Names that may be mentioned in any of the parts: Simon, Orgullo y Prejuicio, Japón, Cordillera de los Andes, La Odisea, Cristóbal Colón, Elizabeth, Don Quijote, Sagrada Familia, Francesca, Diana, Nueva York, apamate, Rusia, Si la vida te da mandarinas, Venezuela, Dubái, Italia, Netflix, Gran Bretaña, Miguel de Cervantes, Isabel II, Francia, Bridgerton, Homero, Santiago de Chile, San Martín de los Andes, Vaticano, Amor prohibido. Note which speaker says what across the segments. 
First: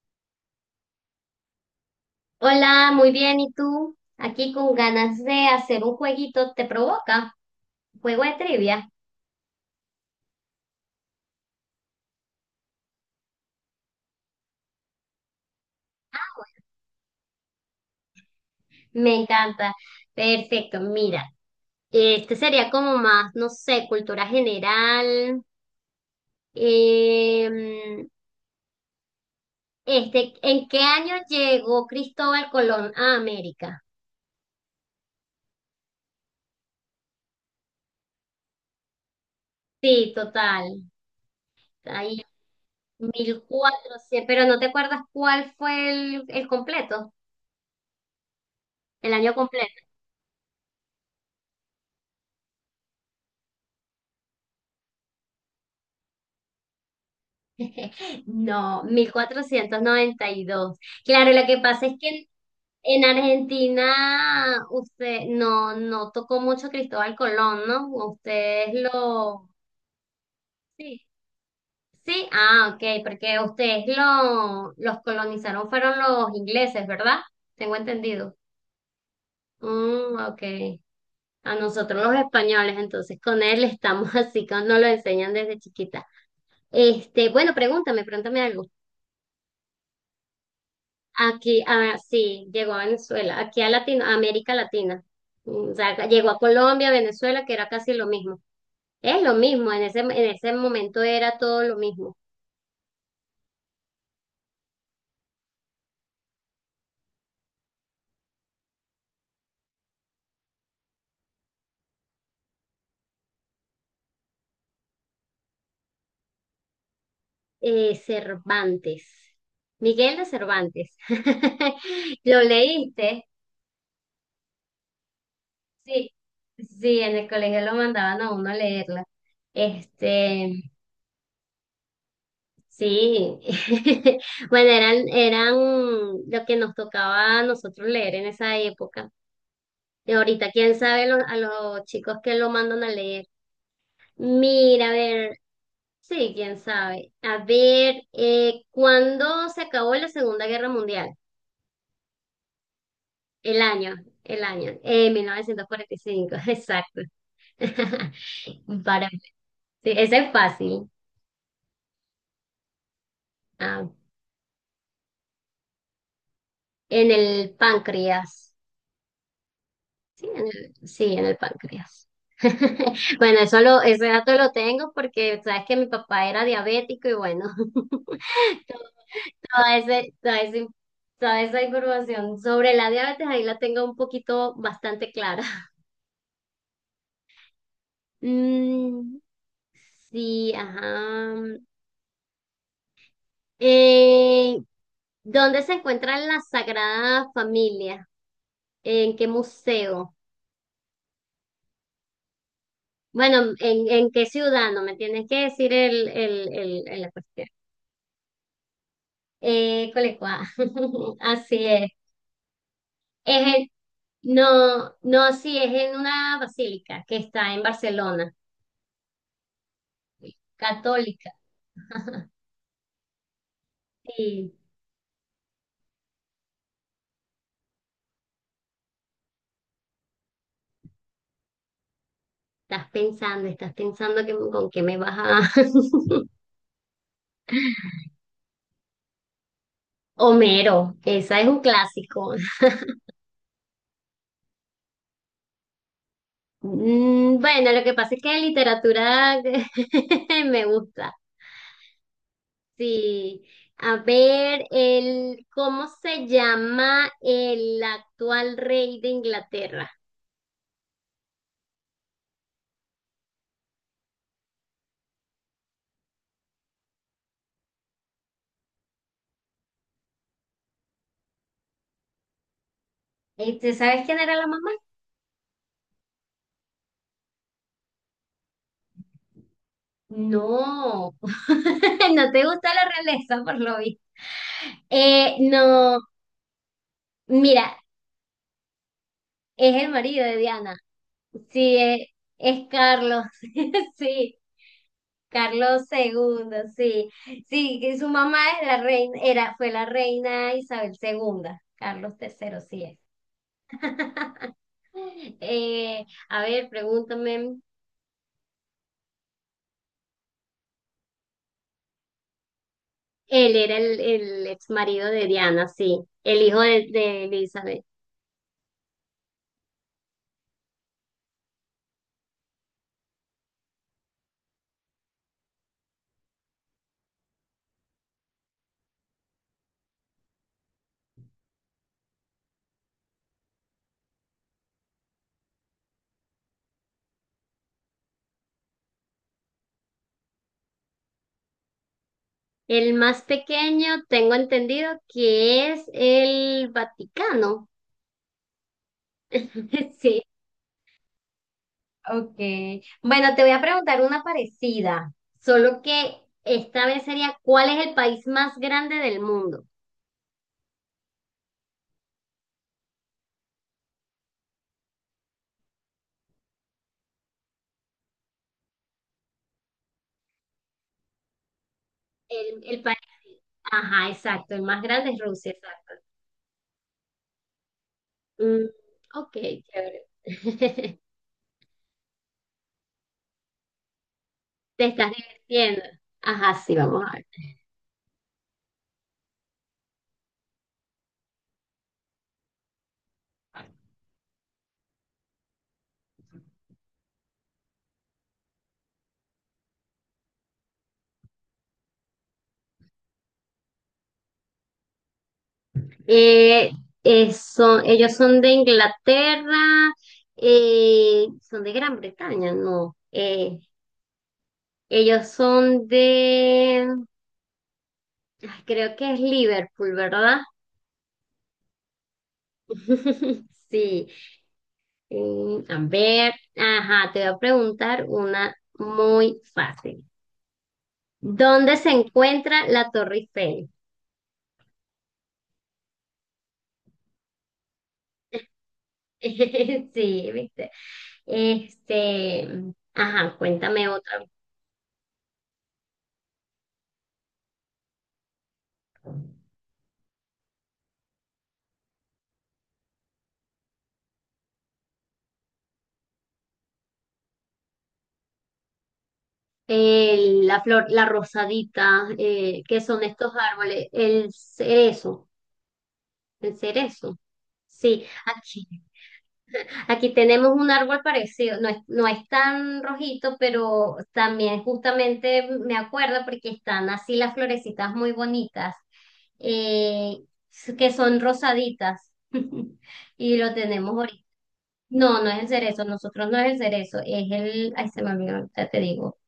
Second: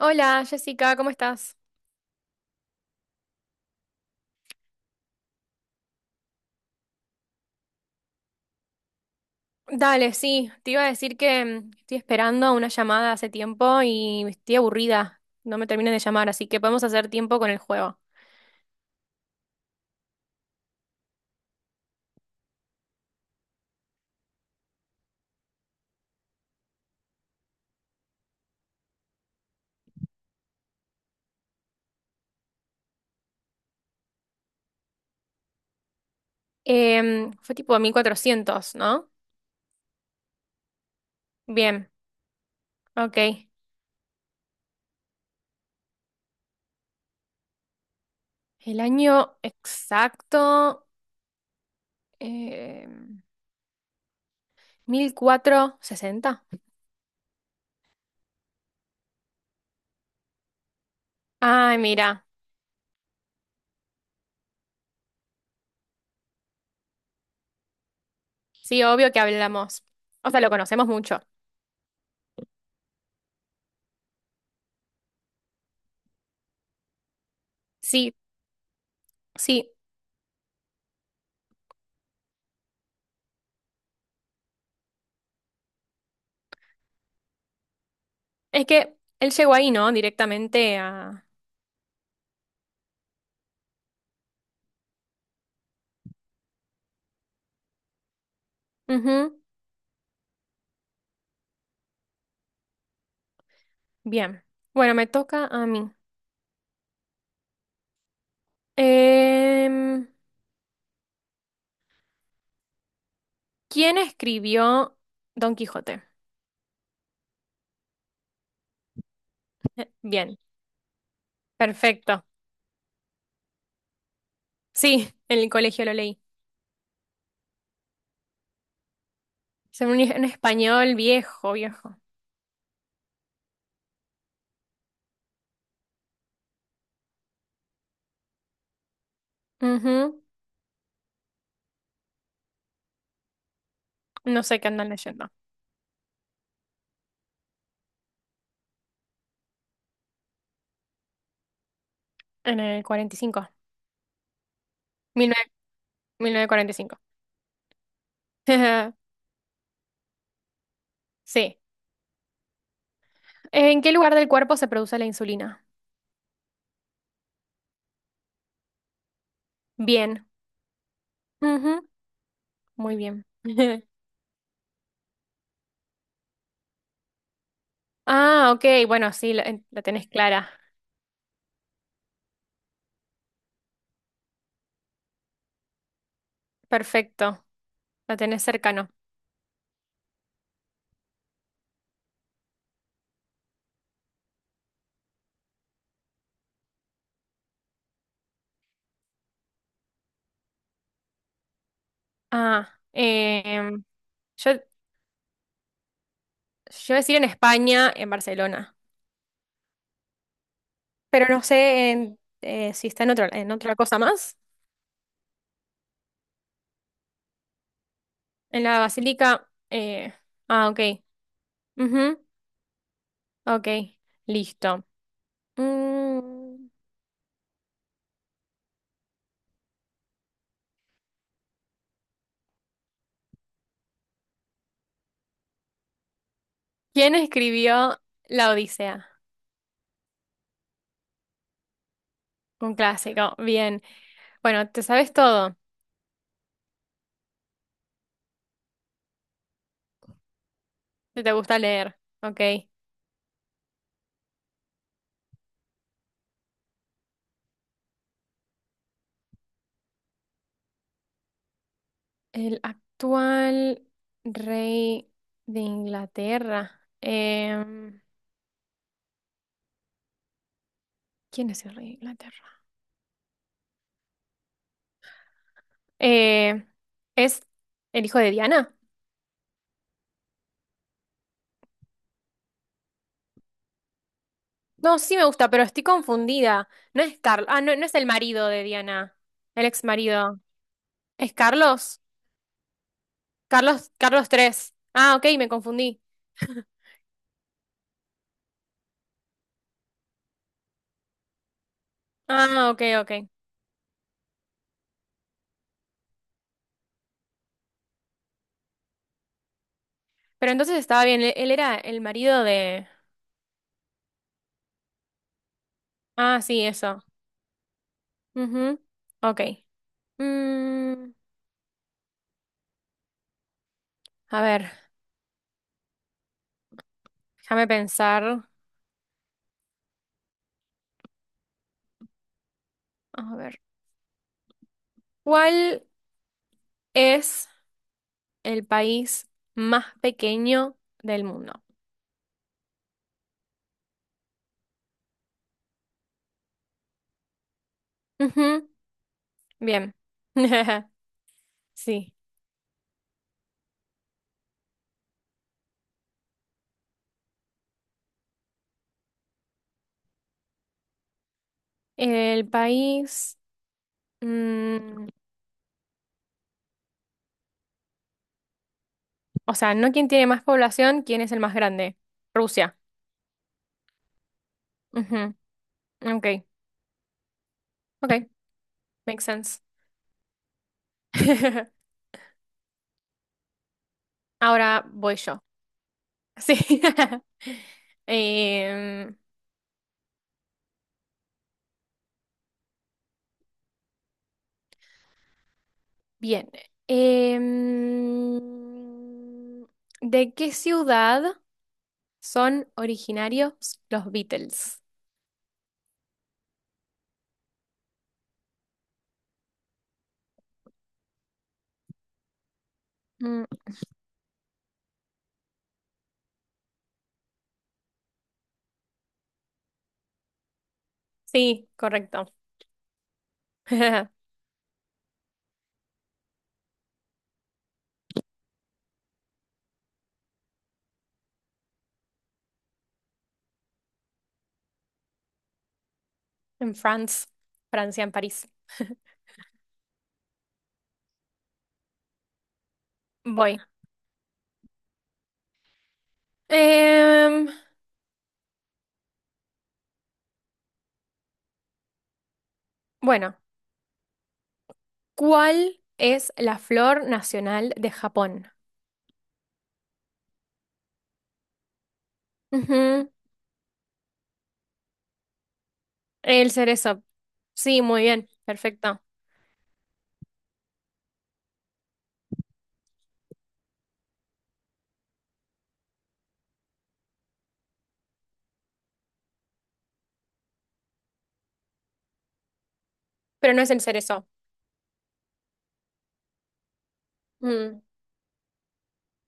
Speaker 1: Hola Jessica, ¿cómo estás?
Speaker 2: Hola, muy bien. ¿Y tú? Aquí con ganas de hacer un jueguito, ¿te provoca? Juego de trivia.
Speaker 1: Dale, sí, te iba a decir que estoy esperando una llamada hace tiempo y estoy aburrida, no me terminan de
Speaker 2: Ah,
Speaker 1: llamar, así que
Speaker 2: bueno.
Speaker 1: podemos hacer tiempo con el juego.
Speaker 2: Me encanta. Perfecto, mira. Este sería como más, no sé, cultura general. Em, este, ¿en qué año llegó Cristóbal Colón a América?
Speaker 1: Fue tipo 1400, ¿no?
Speaker 2: Sí, total.
Speaker 1: Bien,
Speaker 2: Ahí,
Speaker 1: ok.
Speaker 2: 1400, pero no te acuerdas cuál fue el completo,
Speaker 1: El
Speaker 2: el año
Speaker 1: año
Speaker 2: completo.
Speaker 1: exacto, em, 1460.
Speaker 2: No, 1492. Claro, lo que
Speaker 1: Ay,
Speaker 2: pasa es que
Speaker 1: mira,
Speaker 2: en Argentina usted no, no tocó mucho Cristóbal Colón, ¿no? Ustedes
Speaker 1: sí, obvio que
Speaker 2: lo.
Speaker 1: hablamos. O sea, lo conocemos
Speaker 2: Sí.
Speaker 1: mucho.
Speaker 2: Sí, ah, ok, porque ustedes los colonizaron fueron los ingleses, ¿verdad? Tengo
Speaker 1: Sí,
Speaker 2: entendido.
Speaker 1: sí,
Speaker 2: Mm, ok. A nosotros los españoles, entonces con él estamos así, nos lo enseñan desde chiquita. Este, bueno, pregúntame, pregúntame algo.
Speaker 1: es que él llegó ahí, ¿no? Directamente a...
Speaker 2: Aquí, ah, sí, llegó a Venezuela, aquí a América Latina. O sea, llegó a Colombia, Venezuela, que era casi lo mismo. Es lo
Speaker 1: Ujú.
Speaker 2: mismo, en ese momento era todo lo mismo.
Speaker 1: Bien. Bueno, me toca a mí. Em, ¿Quién escribió Don Quijote?
Speaker 2: Cervantes, Miguel de
Speaker 1: Bien,
Speaker 2: Cervantes.
Speaker 1: perfecto.
Speaker 2: ¿Lo leíste?
Speaker 1: Sí, en el colegio lo
Speaker 2: Sí,
Speaker 1: leí.
Speaker 2: sí, en el colegio lo mandaban a uno a leerla.
Speaker 1: Es un
Speaker 2: Este,
Speaker 1: español viejo, viejo.
Speaker 2: sí. Bueno, eran lo que nos tocaba a nosotros leer en esa época. Y
Speaker 1: Ujú.
Speaker 2: ahorita, quién sabe a los chicos que lo mandan a leer.
Speaker 1: No sé qué andan
Speaker 2: Mira, a
Speaker 1: leyendo.
Speaker 2: ver, sí, quién sabe. A ver, ¿cuándo se acabó la Segunda Guerra Mundial?
Speaker 1: En el 45
Speaker 2: El año, el año, mil
Speaker 1: mil nueve-
Speaker 2: novecientos cuarenta y
Speaker 1: mil
Speaker 2: cinco
Speaker 1: novecientos cuarenta y cinco.
Speaker 2: exacto. Para, sí, ese es fácil.
Speaker 1: Sí. ¿En
Speaker 2: Ah,
Speaker 1: qué lugar del cuerpo se produce la insulina?
Speaker 2: en el páncreas.
Speaker 1: Bien.
Speaker 2: Sí, en el
Speaker 1: Ujú.
Speaker 2: páncreas.
Speaker 1: Muy bien.
Speaker 2: Bueno, ese dato lo tengo porque sabes que mi papá era diabético y bueno.
Speaker 1: Ah, ok. Bueno, sí, la,
Speaker 2: Toda,
Speaker 1: la tenés
Speaker 2: ese- toda,
Speaker 1: clara.
Speaker 2: ese- toda esa información sobre la diabetes, ahí la tengo un poquito bastante clara.
Speaker 1: Perfecto. La tenés cercano.
Speaker 2: Mm, sí, ajá. Eh, ¿Dónde se encuentra la Sagrada Familia? ¿En qué museo?
Speaker 1: Ah,
Speaker 2: Bueno, ¿en qué
Speaker 1: yo
Speaker 2: ciudad? No me tienes que decir
Speaker 1: iba a
Speaker 2: la
Speaker 1: decir en
Speaker 2: cuestión.
Speaker 1: España, en Barcelona,
Speaker 2: Colecua.
Speaker 1: pero no
Speaker 2: Así es.
Speaker 1: sé en, si está
Speaker 2: Es
Speaker 1: en
Speaker 2: en-
Speaker 1: otra cosa más.
Speaker 2: no, no, sí, es en una basílica que está en Barcelona.
Speaker 1: En la Basílica. Ah, ok.
Speaker 2: Católica.
Speaker 1: Ujú, ok,
Speaker 2: Sí,
Speaker 1: listo. Mm,
Speaker 2: estás pensando que, con qué me vas a.
Speaker 1: ¿Quién escribió La Odisea?
Speaker 2: Homero, esa es un clásico.
Speaker 1: Un clásico, bien. Bueno, te sabes todo,
Speaker 2: Bueno, lo que pasa es que literatura me gusta.
Speaker 1: si te gusta leer, ok.
Speaker 2: Sí. A ver, ¿cómo se llama el actual rey de Inglaterra?
Speaker 1: El actual rey de Inglaterra. ¿Quién es el rey de Inglaterra?
Speaker 2: Este, ¿sabes quién era la mamá?
Speaker 1: Eh, ¿Es el hijo de Diana?
Speaker 2: No, no te gusta la realeza, por lo visto.
Speaker 1: No, sí me gusta, pero estoy
Speaker 2: No,
Speaker 1: confundida. No es Carlos. Ah, no,
Speaker 2: mira,
Speaker 1: no es el marido de Diana. El
Speaker 2: es
Speaker 1: ex
Speaker 2: el marido de
Speaker 1: marido.
Speaker 2: Diana.
Speaker 1: ¿Es
Speaker 2: Sí,
Speaker 1: Carlos?
Speaker 2: es Carlos.
Speaker 1: Carlos, Carlos
Speaker 2: Sí,
Speaker 1: tres Ah, ok, me
Speaker 2: Carlos
Speaker 1: confundí.
Speaker 2: II, sí. Sí, que su mamá es la reina, era, fue la reina Isabel II. Carlos III,
Speaker 1: Ah, ok,
Speaker 2: sí es.
Speaker 1: ok.
Speaker 2: Eh, a ver, pregúntame.
Speaker 1: Pero entonces estaba bien. Él era el marido de.
Speaker 2: Él era el ex marido de Diana, sí.
Speaker 1: Ah,
Speaker 2: El hijo
Speaker 1: sí,
Speaker 2: de,
Speaker 1: eso.
Speaker 2: de Elizabeth.
Speaker 1: Ujú. Ok. Mm, a ver, déjame pensar. A ver. ¿Cuál es el país más pequeño del mundo?
Speaker 2: El más pequeño, tengo entendido que es el Vaticano.
Speaker 1: Ujú. Bien.
Speaker 2: sí.
Speaker 1: Sí.
Speaker 2: Ok. Bueno, te voy a preguntar una parecida, solo que esta vez sería, ¿cuál es el país más grande del mundo?
Speaker 1: El país, mm, o sea, no quién tiene más población, quién es el más grande.
Speaker 2: El,
Speaker 1: Rusia.
Speaker 2: el país, ajá, exacto, el más grande es
Speaker 1: Ujú.
Speaker 2: Rusia, exacto.
Speaker 1: Ok, ok,
Speaker 2: Mm,
Speaker 1: makes
Speaker 2: ok,
Speaker 1: sense.
Speaker 2: chévere.
Speaker 1: Ahora
Speaker 2: Te estás
Speaker 1: voy yo.
Speaker 2: divirtiendo. Ajá, sí,
Speaker 1: Sí.
Speaker 2: vamos a ver.
Speaker 1: Em, Bien. Em, ¿De qué ciudad son originarios los Beatles?
Speaker 2: Eh, Ellos son de Inglaterra, son de Gran Bretaña, no.
Speaker 1: Mm,
Speaker 2: Ellos son ay, creo que es Liverpool, ¿verdad?
Speaker 1: sí, correcto.
Speaker 2: Sí, A ver, ajá, te voy a preguntar una muy fácil. ¿Dónde se encuentra la Torre Eiffel?
Speaker 1: En France, Francia, en París.
Speaker 2: Sí, viste. Este, ajá,
Speaker 1: Voy.
Speaker 2: cuéntame otra.
Speaker 1: Em, bueno, ¿cuál es la flor nacional de Japón?
Speaker 2: La flor, la rosadita, ¿qué son
Speaker 1: Ujú,
Speaker 2: estos árboles? El cerezo,
Speaker 1: el
Speaker 2: el
Speaker 1: cerezo.
Speaker 2: cerezo.
Speaker 1: Sí, muy
Speaker 2: Sí,
Speaker 1: bien,
Speaker 2: aquí.
Speaker 1: perfecto.
Speaker 2: Aquí tenemos un árbol parecido, no es tan rojito, pero también justamente me acuerdo porque están así las florecitas muy bonitas, eh, que son rosaditas. Y lo
Speaker 1: Pero no es el
Speaker 2: tenemos ahorita.
Speaker 1: cerezo.
Speaker 2: No, no es el cerezo, nosotros no es el cerezo,
Speaker 1: Mm,
Speaker 2: ay, se me olvidó, ahorita te digo.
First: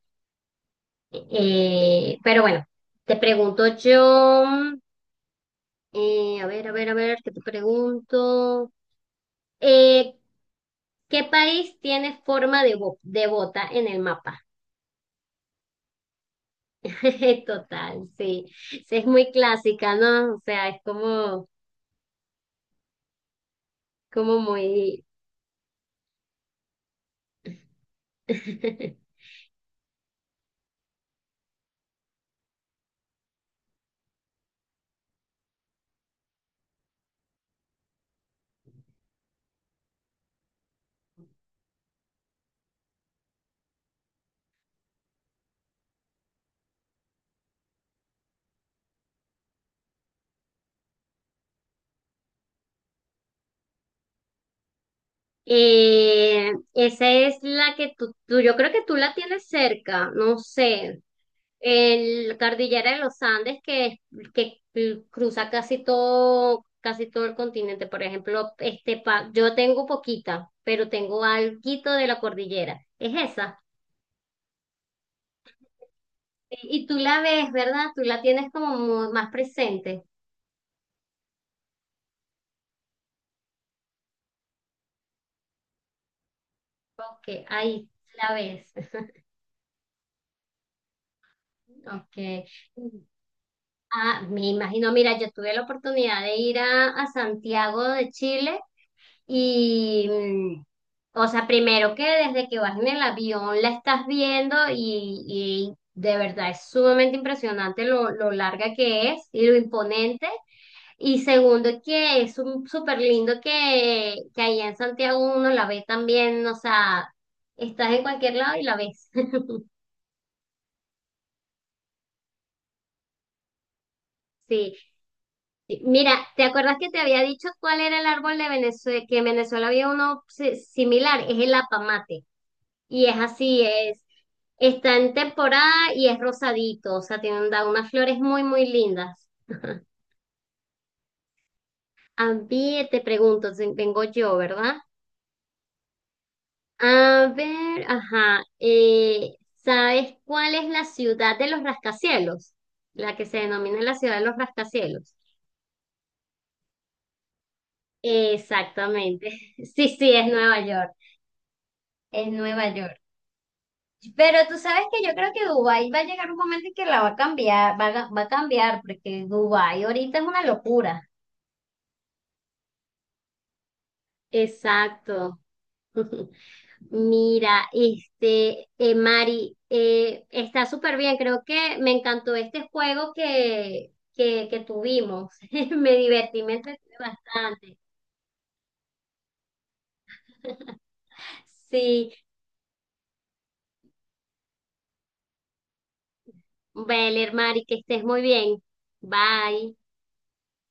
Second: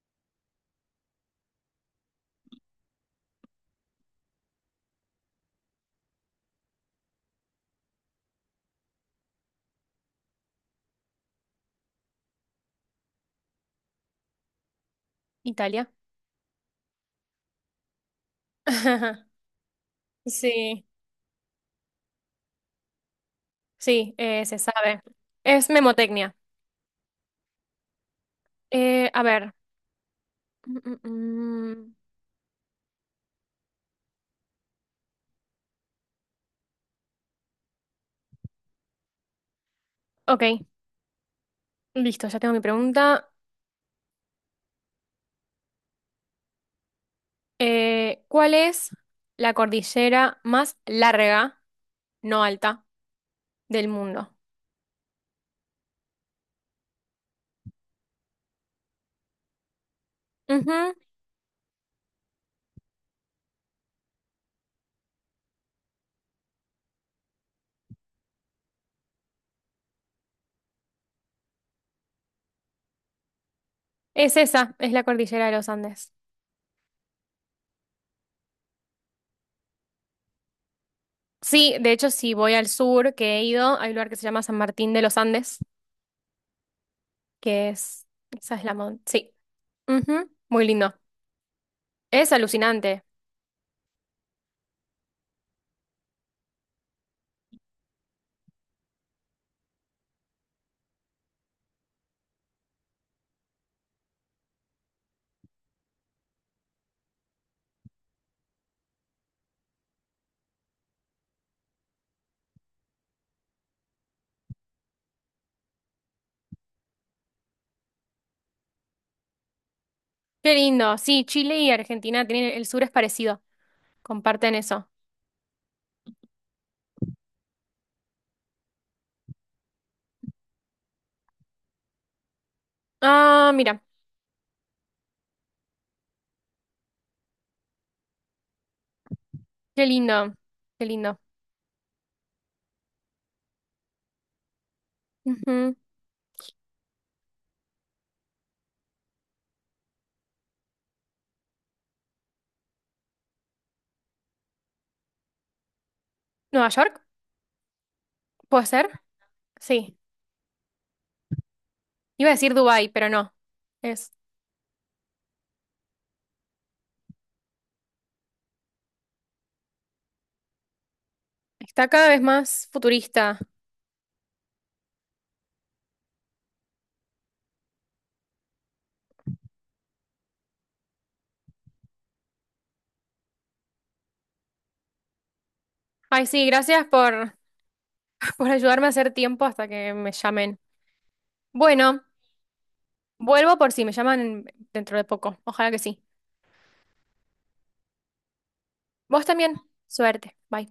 Speaker 2: Pero bueno, te pregunto yo, a ver, a ver, a ver, ¿qué te pregunto? Eh, ¿Qué país tiene forma de bota en el mapa?
Speaker 1: Italia.
Speaker 2: Total, sí. Sí, es muy clásica, ¿no? O sea, es
Speaker 1: Sí,
Speaker 2: como,
Speaker 1: sí,
Speaker 2: como
Speaker 1: se sabe.
Speaker 2: muy.
Speaker 1: Es memotecnia. A ver. Mm, mm, mm. Ok, listo, ya tengo mi pregunta. ¿Cuál es la cordillera más larga, no alta, del mundo?
Speaker 2: Esa es la que yo creo que tú la tienes cerca, no sé. El Cordillera de los Andes que cruza casi todo el continente. Por ejemplo, este yo tengo poquita, pero tengo alguito de la cordillera. Es esa.
Speaker 1: Es esa, es la cordillera de los Andes.
Speaker 2: Y tú la ves, ¿verdad? Tú la tienes como más presente.
Speaker 1: Sí, de hecho, si voy al sur, que he ido, hay un lugar que se llama San Martín de los Andes,
Speaker 2: Ok,
Speaker 1: que
Speaker 2: ahí
Speaker 1: es,
Speaker 2: la
Speaker 1: esa es
Speaker 2: ves.
Speaker 1: la sí. Ujú, muy lindo.
Speaker 2: Ok.
Speaker 1: Es alucinante.
Speaker 2: Ah, me imagino, mira, yo tuve la oportunidad de ir a Santiago de Chile y, o sea, primero que desde que vas en el avión la estás viendo y de verdad es sumamente impresionante lo larga que es y lo imponente. Y segundo que es un súper lindo que allá en Santiago uno la ve también, o sea, estás en cualquier lado y la ves.
Speaker 1: Qué lindo. Sí, Chile y Argentina tienen, el sur es parecido, comparten
Speaker 2: Sí.
Speaker 1: eso.
Speaker 2: Sí, mira, ¿te acuerdas que te había dicho cuál era el árbol de Venezuela? Que en Venezuela había uno similar, es el apamate. Y es
Speaker 1: Ah,
Speaker 2: así,
Speaker 1: mira,
Speaker 2: está en temporada y es rosadito, o sea, tiene da unas flores muy, muy lindas.
Speaker 1: qué lindo, qué lindo.
Speaker 2: A ver, te pregunto, si vengo yo, ¿verdad?
Speaker 1: Ujú.
Speaker 2: A ver, ajá, ¿sabes cuál es la ciudad de los rascacielos? La que se denomina la ciudad de los rascacielos.
Speaker 1: ¿Nueva York? ¿Puede ser?
Speaker 2: Exactamente. Sí,
Speaker 1: Sí.
Speaker 2: sí, es Nueva York. Es
Speaker 1: Iba a decir
Speaker 2: Nueva
Speaker 1: Dubái,
Speaker 2: York.
Speaker 1: pero no. Es,
Speaker 2: Pero tú sabes que yo creo que Dubái va a llegar un momento en que la va a cambiar, va a cambiar, porque Dubái ahorita es una locura.
Speaker 1: está cada vez más futurista.
Speaker 2: Exacto. Mira, este, Mari, está súper bien. Creo que me encantó este juego que tuvimos. Me
Speaker 1: Ay,
Speaker 2: divertí,
Speaker 1: sí,
Speaker 2: me
Speaker 1: gracias
Speaker 2: entretuve
Speaker 1: por,
Speaker 2: bastante.
Speaker 1: por ayudarme a hacer tiempo hasta que me llamen. Bueno,
Speaker 2: Sí,
Speaker 1: vuelvo por si me llaman dentro de poco. Ojalá que sí.
Speaker 2: Beler, Mari, que estés muy bien.
Speaker 1: Vos también.
Speaker 2: Bye.
Speaker 1: Suerte. Bye.